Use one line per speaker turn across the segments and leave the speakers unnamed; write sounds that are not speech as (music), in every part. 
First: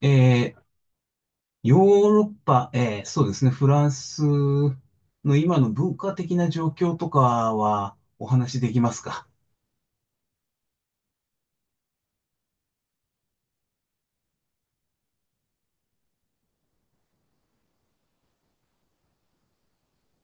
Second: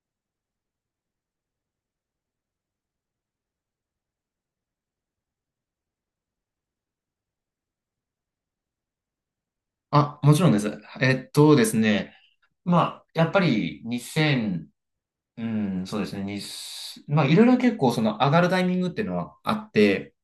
えーヨーロッパ、そうですね、フランスの今の文化的な状況とかはお話しできますか？
あ、もちろんです。ですね。まあ、やっぱり2000、うん、そうですね。にまあ、いろいろ結構その上がるタイミングっていうのはあって、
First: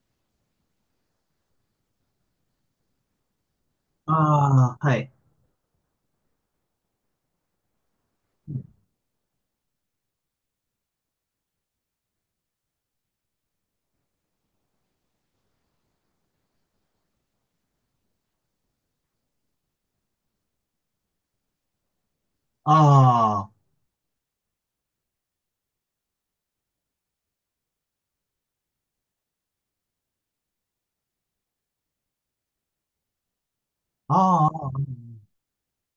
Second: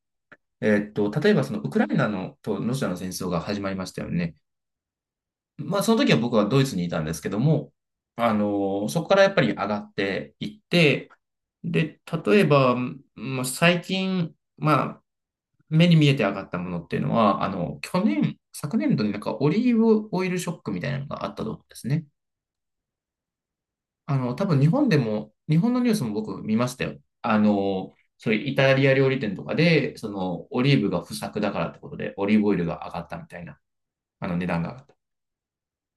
例えばそのウクライナのとロシアの戦争が始まりましたよね。
ああー、はい。
まあ、その時は僕はドイツにいたんですけども、そこからやっぱり上がっていって、で、例えば、まあ、最近、まあ、目に見えて上がったものっていうのは、去年、昨年度になんかオリーブオイルショックみたいなのがあったと思うんですね。
ああ、
多分日本でも、日本のニュースも僕見ましたよ。そういうイタリア料理店とかで、その、オリーブが不作だからってことで、オリーブオイルが上がったみたいな、
あ
値
あ、
段が上がった。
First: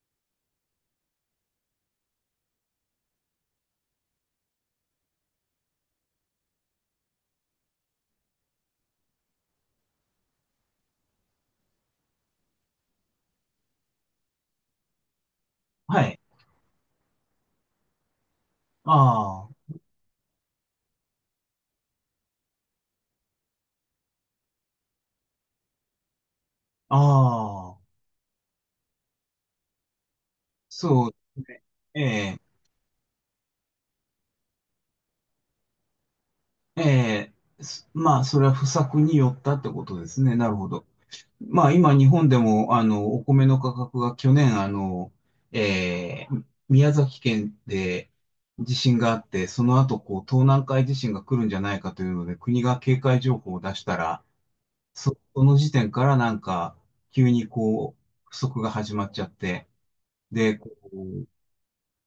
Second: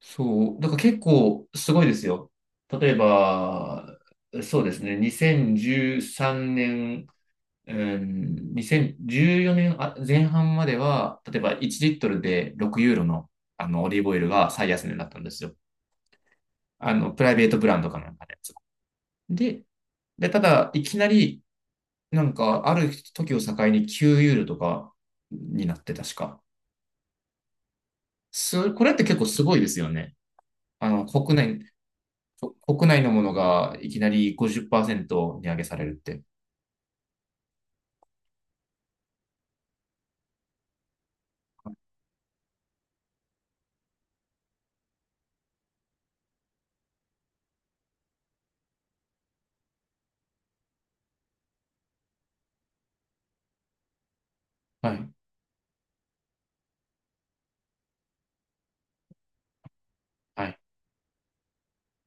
そう、だから結構すごいですよ。例えば、そうですね、2013年、うん、2014年あ前半までは、例えば1リットルで6ユーロの、あのオリーブオイルが最安値だったんですよ。
はい。
プライベートブランドかなんかで。
あ
で、
あ、
ただ、いきなり、なんか、ある時を境に9ユーロとかになって、確か。
ああ、
これって結構すごいですよね。あの、
そうで
国
す
内、
ね。え
国内のものがいきなり50%値上げされるって。
え、ええ、まあ、それは不作によったってことですね。なるほど。まあ今日本でもお米の価格が去年宮崎県で地震があって、その後こう東南海地震が来るんじゃないかというので国が警戒情報を出したら、
はい、
その時点からなんか急にこう不足が始まっちゃって、
は
で、
い、
こう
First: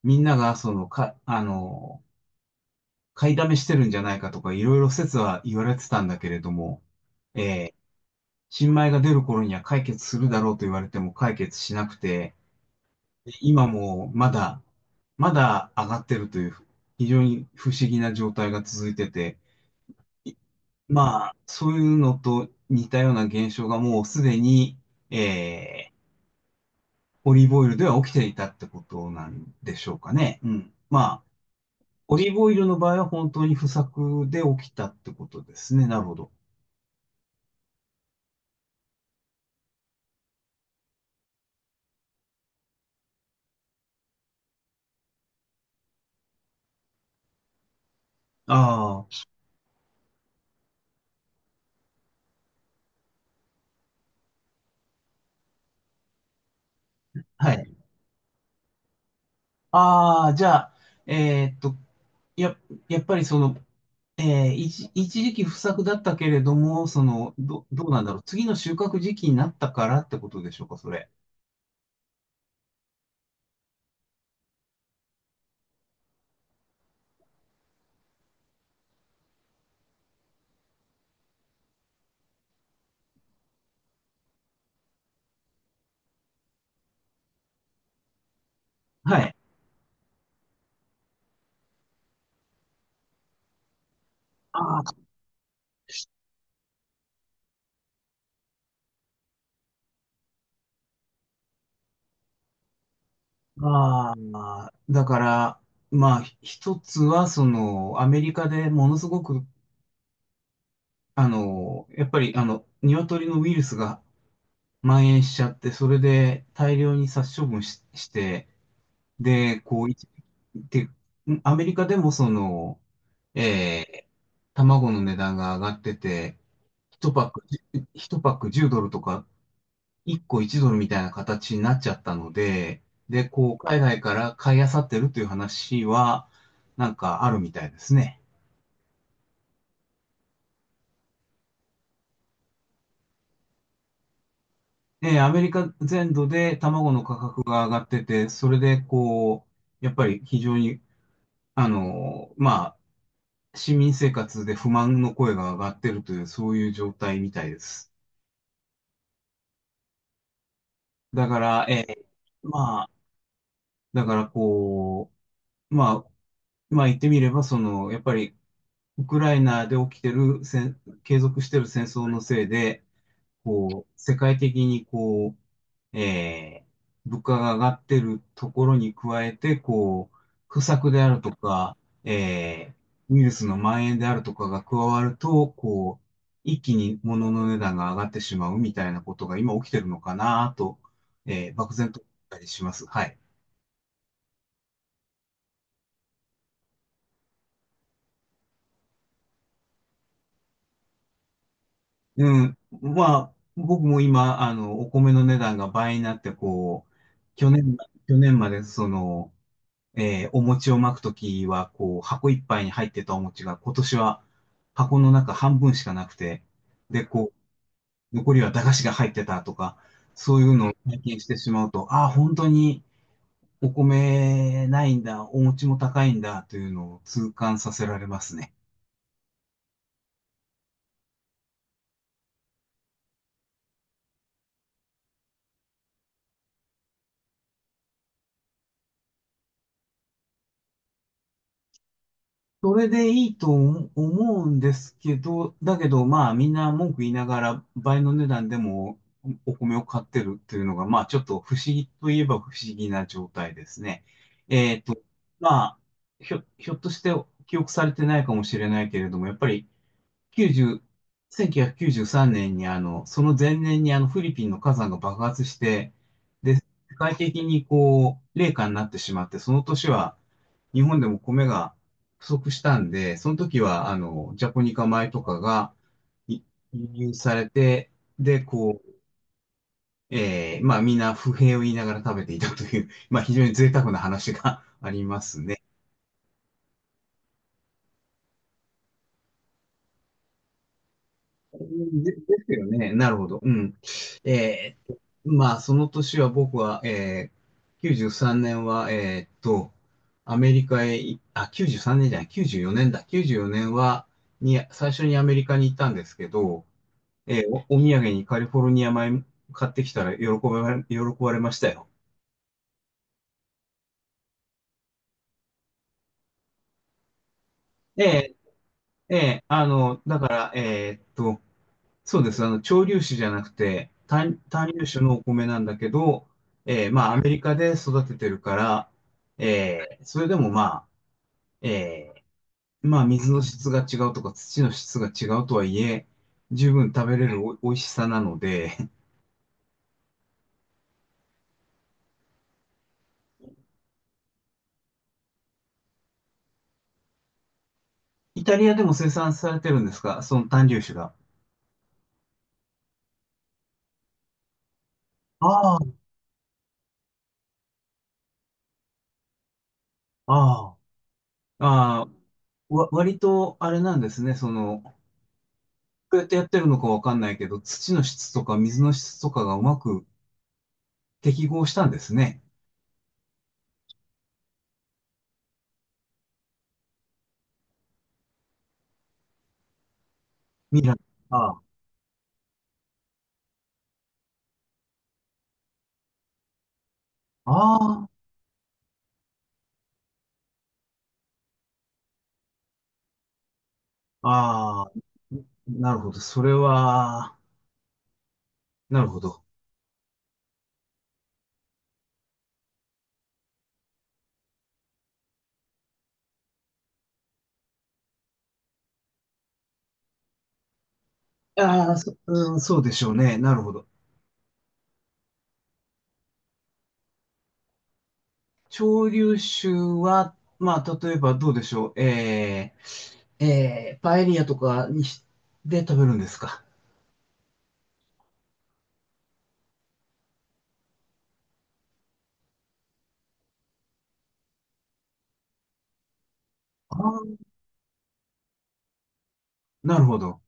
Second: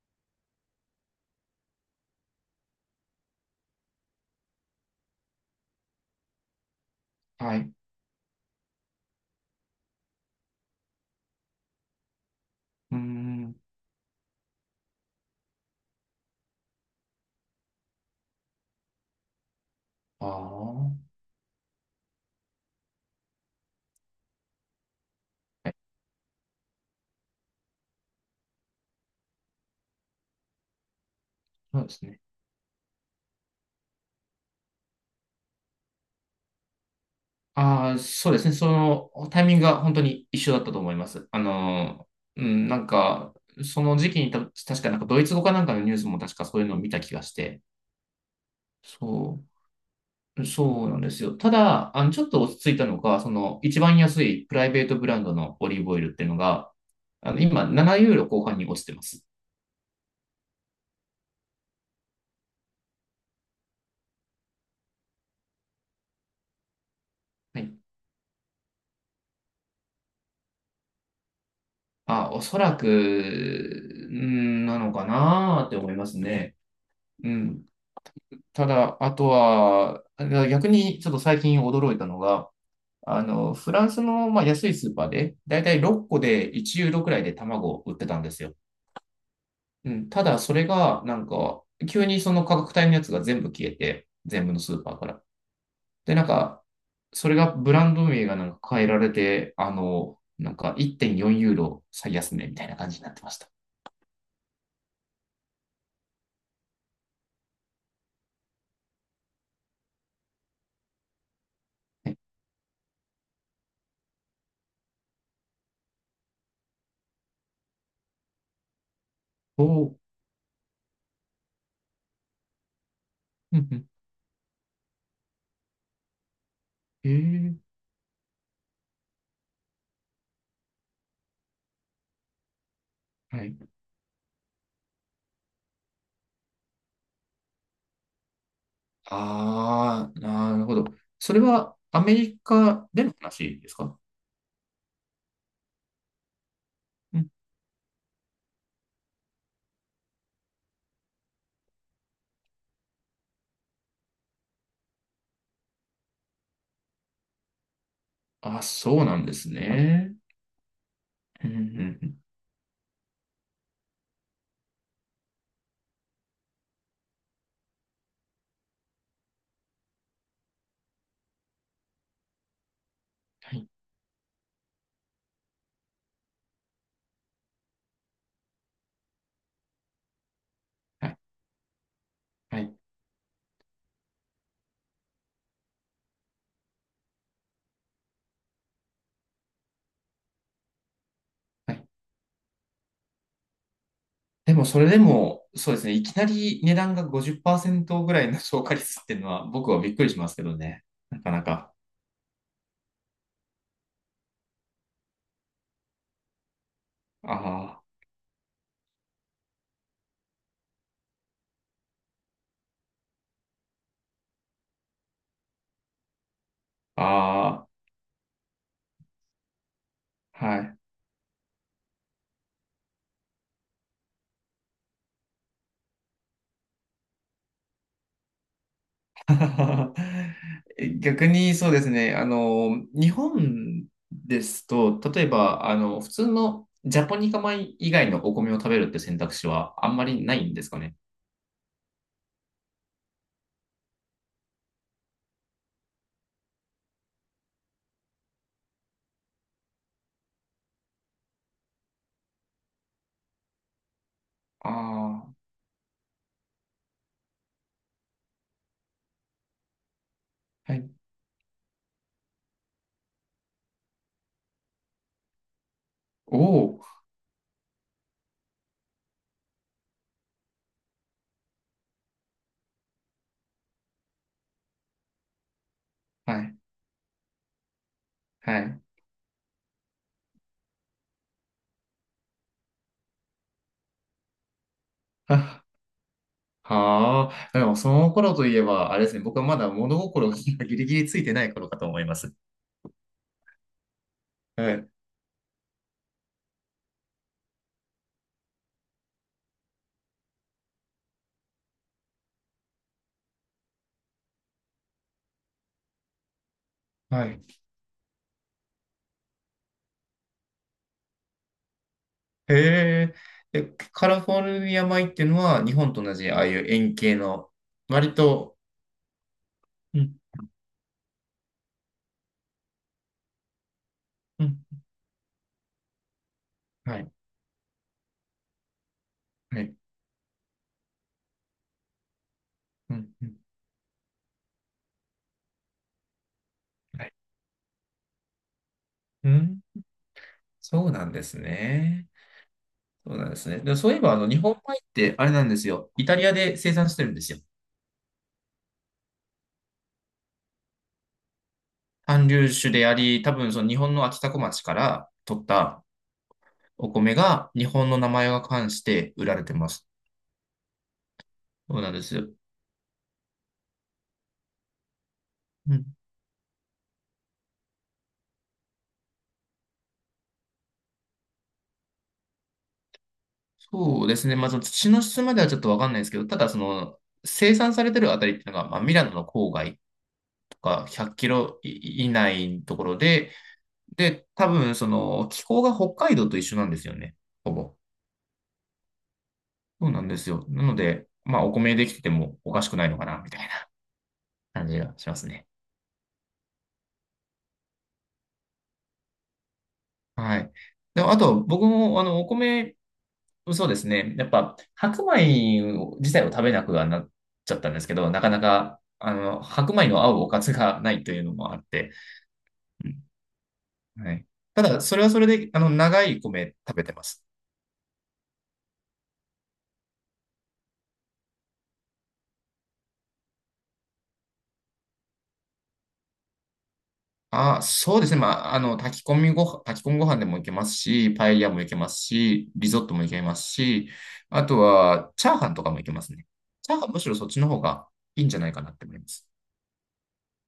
みんながそのか、あの、買いだめしてるんじゃないかとかいろいろ説は言われてたんだけれども、
はい。
え
う
ー新米が出る頃には解決するだろうと言われても解決しなくて、
ーん、
今もまだ、まだ上がってるという、非常に不思議な状態が続いてて、
あ
い
あ、は
まあ、そういうのと似たような現象がもうすでに、
い、
えー、オリーブオイルでは起きていたってことなんでしょうかね。うん。まあ、
そうです
オ
ね。
リーブオイルの場合は本当に不作で起きたってことですね。なるほど。
ああ、そうですね。その、タイミングが本当に一緒だったと思います。うん、なんか、その時期に確かなんかドイツ語かなんかのニュースも確かそういうのを見た気がして、
ああ、
そう。そうなんですよ。ただ、ちょっと落ち着いたのが、その、一番安いプライベートブランドのオリーブオイルっていうのが、
は
今、
い。
7ユーロ後半に落ちてます。
ああ、じゃあ、えーっと、や、やっぱりその、一時期不作だったけれども、その、
はい。
どうなんだろう。次の収穫時期になったからってことでしょうか、それ。
あ、おそらく、んーなのかなーって思いますね。うん。ただ、あとは、逆にちょっと最近驚いたのが、フランスの、まあ、安いスーパーで、だいたい6個で1ユーロくらいで卵を売ってたんですよ。
はい。
うん、ただ、それが、なんか、急にその価格帯のやつが全部消えて、全部のスー
あ
パーか
あ、
ら。で、なんか、それがブランド名がなんか変えられて、なんか1.4ユーロ最安値みたいな感じになってました。
ああ、だから、まあ、一つは、その、アメリカでものすごく、あの、やっ
ね
ぱり、あの、鶏のウイルスが蔓延しちゃって、それで大量に殺処分し、して、で、
お
こう、
お、
で、アメリカでも、その、
うんう
え
ん
ー卵の値段が上がってて、
へ
一パック、
ー
一パック10ドルとか、一個1ドルみたいな形になっちゃったので、で、
は
こ
い。
う、海外から買い漁ってるという話は、なんかあるみたいですね。
ああ、なるほど。それはアメリカでの話ですか？
で、アメリカ全土で卵の価
うん。
格が上がってて、それで、こう、やっぱり非常に、あの、まあ、市民生活で不満の声が上がってるという、そういう状態みたいです。
あ、そうなんですね。
だか
うんうんう
ら、ー
ん。
まあ、だからこう、まあ、まあ言ってみれば、その、やっぱりウクライナで起きてる継続してる戦争のせいで、
はい、
こう、世界的にこう、物価が上がってるところに加えて、こう、不作で
は
あ
い、
るとか、
は
え
い。
ウイルスの蔓延であるとかが加わると、こう、一気に物の値段が上がってしまうみたいなことが今起きてるのかなと、漠
はい。
然と思ったりします。はい。
でもそれでも、そうですね、いきなり値段が50%ぐらいの (laughs) 消化率っていうのは僕はびっくりしますけどね。なかなか。
うん。まあ、僕も今、あの、お米の値段が倍になって、こう、去年、
あ
去年まで、その、お餅を巻くときは、こう、箱いっぱいに入ってたお餅が、今年は箱の中半分しかなくて、で、こ
あ、あ
う、残りは駄菓子が入ってたとか、そう
あ、
いうのを
は
体験してしまうと、ああ、本当にお米ないんだ、お餅も高いんだ、というのを痛感させられますね。
い。(laughs) 逆にそうですね、日本ですと、例えば、普通のジャポニカ米以外のお米を食べるって選択肢はあんまりないんですかね。
それでいいと思うんですけど、だけどまあみんな文句言いながら倍の値段でもお米を買ってるっていうのがまあちょっと不思議といえば不思議な状態ですね。
あ
えっと、
あ、
まあひょっとして記憶されてないかもしれないけれども、やっぱり
は
90、
い。
1993年にあの、その前年にあのフィリピンの火山が爆発して、
お
で、世
お、
界的にこう、冷夏になってしまって、その年は日本でも米が不足したんで、その時はあの、ジャポニカ米とかが
は
い
い、
輸入されて、で、
はい。
こう、まあみんな不平を言いながら食べていたという、まあ非常に贅沢な話が (laughs) ありますね。
(laughs) はあ、でもその頃といえば、あれですね、僕はまだ物心が (laughs) ギリギリついてない頃かと思いま
で
す。
すよね。なるほど。うん。
は
え
い。
ーまあ、その年は僕は、93年は、えーっと、アメリカへい、あ、93年じゅうさんねんじゃない、94年だ。94年は、最初にアメリカに行ったんですけど、
は
えー
い。
お土産にカリフォルニア米買ってきたら喜ばれましたよ。
へえ。え、カリフォルニア米っていうのは、日本と同じ、ああいう円形の、
え
割
え
と、
ええ。あ
う
の、だ
ん、
から、えーっと、そうです。あの、潮流種じゃなくて、
うん、
単粒種のお米なんだけど、
は
ま
い、
あ、アメリカで育ててるから、
はい、
それでもまあ、え
う
まあ、
ん、う
水
ん、
の質が違うとか、土の質が違うとはいえ、十分
は
食
い。
べれる美味しさなので、(laughs)
うん、そうなんですね。そうなんですね。で、そういえば、日本米って、あれなんですよ。イタリアで生産してるんですよ。
イタリアでも生産されてるんですかその単粒種が。
韓流種であり、多分、その日本の秋田小町から取っ
あ
た、
あ、
お米が日本の名前が冠して売られてます。
ああ、
そうなんで
ああ、
すよ。
割とあれなんですね。その、
うん。
どうやってやってるのかわかんないけど、土の質とか水の質とかがうまく適合したんですね。
そうですね。まあ、その土の質まではちょっとわかんないですけど、ただその生産されてるあたりっていうのが、まあ、ミラノの郊外と
ミ
か
ラ
100キロ
あ
以内のところで、で、多分その気候が北海道と一緒なんですよね。
あ、
ほぼ。
あ
そうなんですよ。なので、まあお米できててもおかしくないのかな、みたいな感じ
あ、ああ、
がしますね。
なるほど。それは、なるほど。
はい。で、あと僕もあのお米そうですね。やっぱ、白米を自体を食べなくはなっちゃったんですけど、なかなか、白米の合うおかずがないというのもあっ
あ
て、
あ、うん、そう
う
で
ん
しょうね。なるほど。
はい。ただ、それはそれで、長い米食べてます。
潮流酒は、まあ、例えばどうでしょう。パエリアとかで食べるんですか。
あ、そうですね。まあ、炊き込みご飯、炊き込みご飯でもいけますし、パエリアもいけますし、リゾットもいけますし、あとは、チャーハンとかもいけますね。チャーハン
あ
むしろそっ
あ、
ちの方がいいんじゃないかなって思います。
なるほど。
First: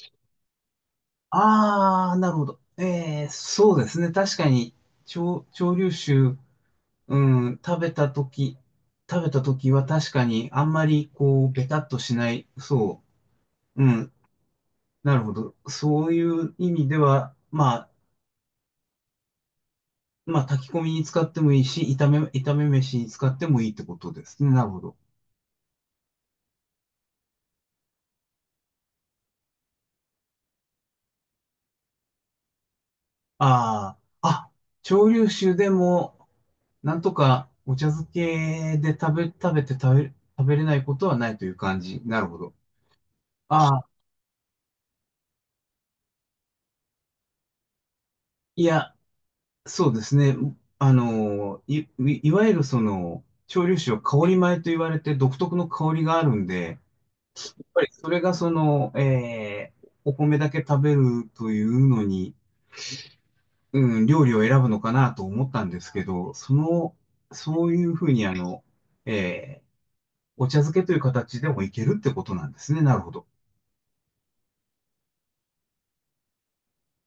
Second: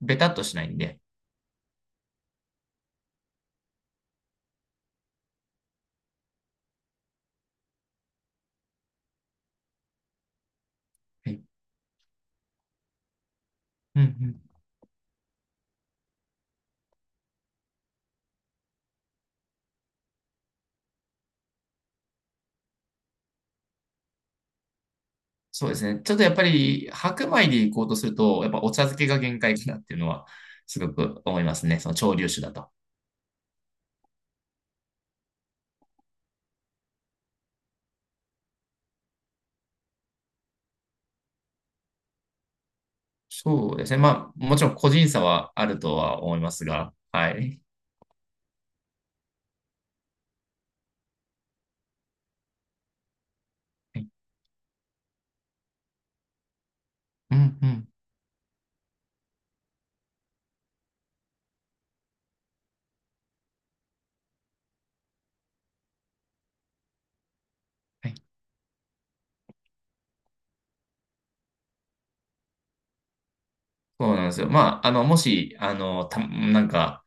ベタっとしないんで。
ああ、なるほど。そうですね。確かに、潮流酒、うん、食べたとき、食べたときは確かにあんまり
はい
こう、ベタっとしない、そう。う
うんう
ん、
ん
なるほど。そういう意味では、まあ、まあ、炊き込みに使ってもいいし、炒め飯に使ってもいいってことですね。なるほど。
そうですね。ちょっとやっぱり白米で行こうとすると、やっぱお茶漬けが限界かなっていうのはすごく思いますね。その潮流酒だと。
ああ、蒸留酒でも、なんとかお茶漬けで食べ、食べて食べ、食べれないことはないという感じ。なるほど。
そ
あ
うで
あ、
すね。まあ、もちろん個人差はあるとは思いますが、はい。
いや、そうですね。あの、いわゆるその、蒸留酒は
はい、
香り米と言われて独特の香りがあるんで、
うん、うん。
それがその、お米だけ食べるというのに、うん、料理を選ぶのかなと思ったんですけど、その、そういうふ
は
う
い。
にあの、えーお茶漬けという形でもいけるってことなんですね。なるほど。
そうなんですよ。まあ、もし、あの、た、なんか、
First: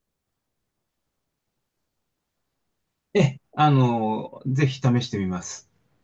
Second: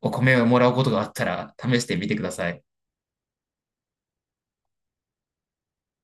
お米をもらうことがあったら、試してみてください。
ええ、あの、ぜひ試してみます。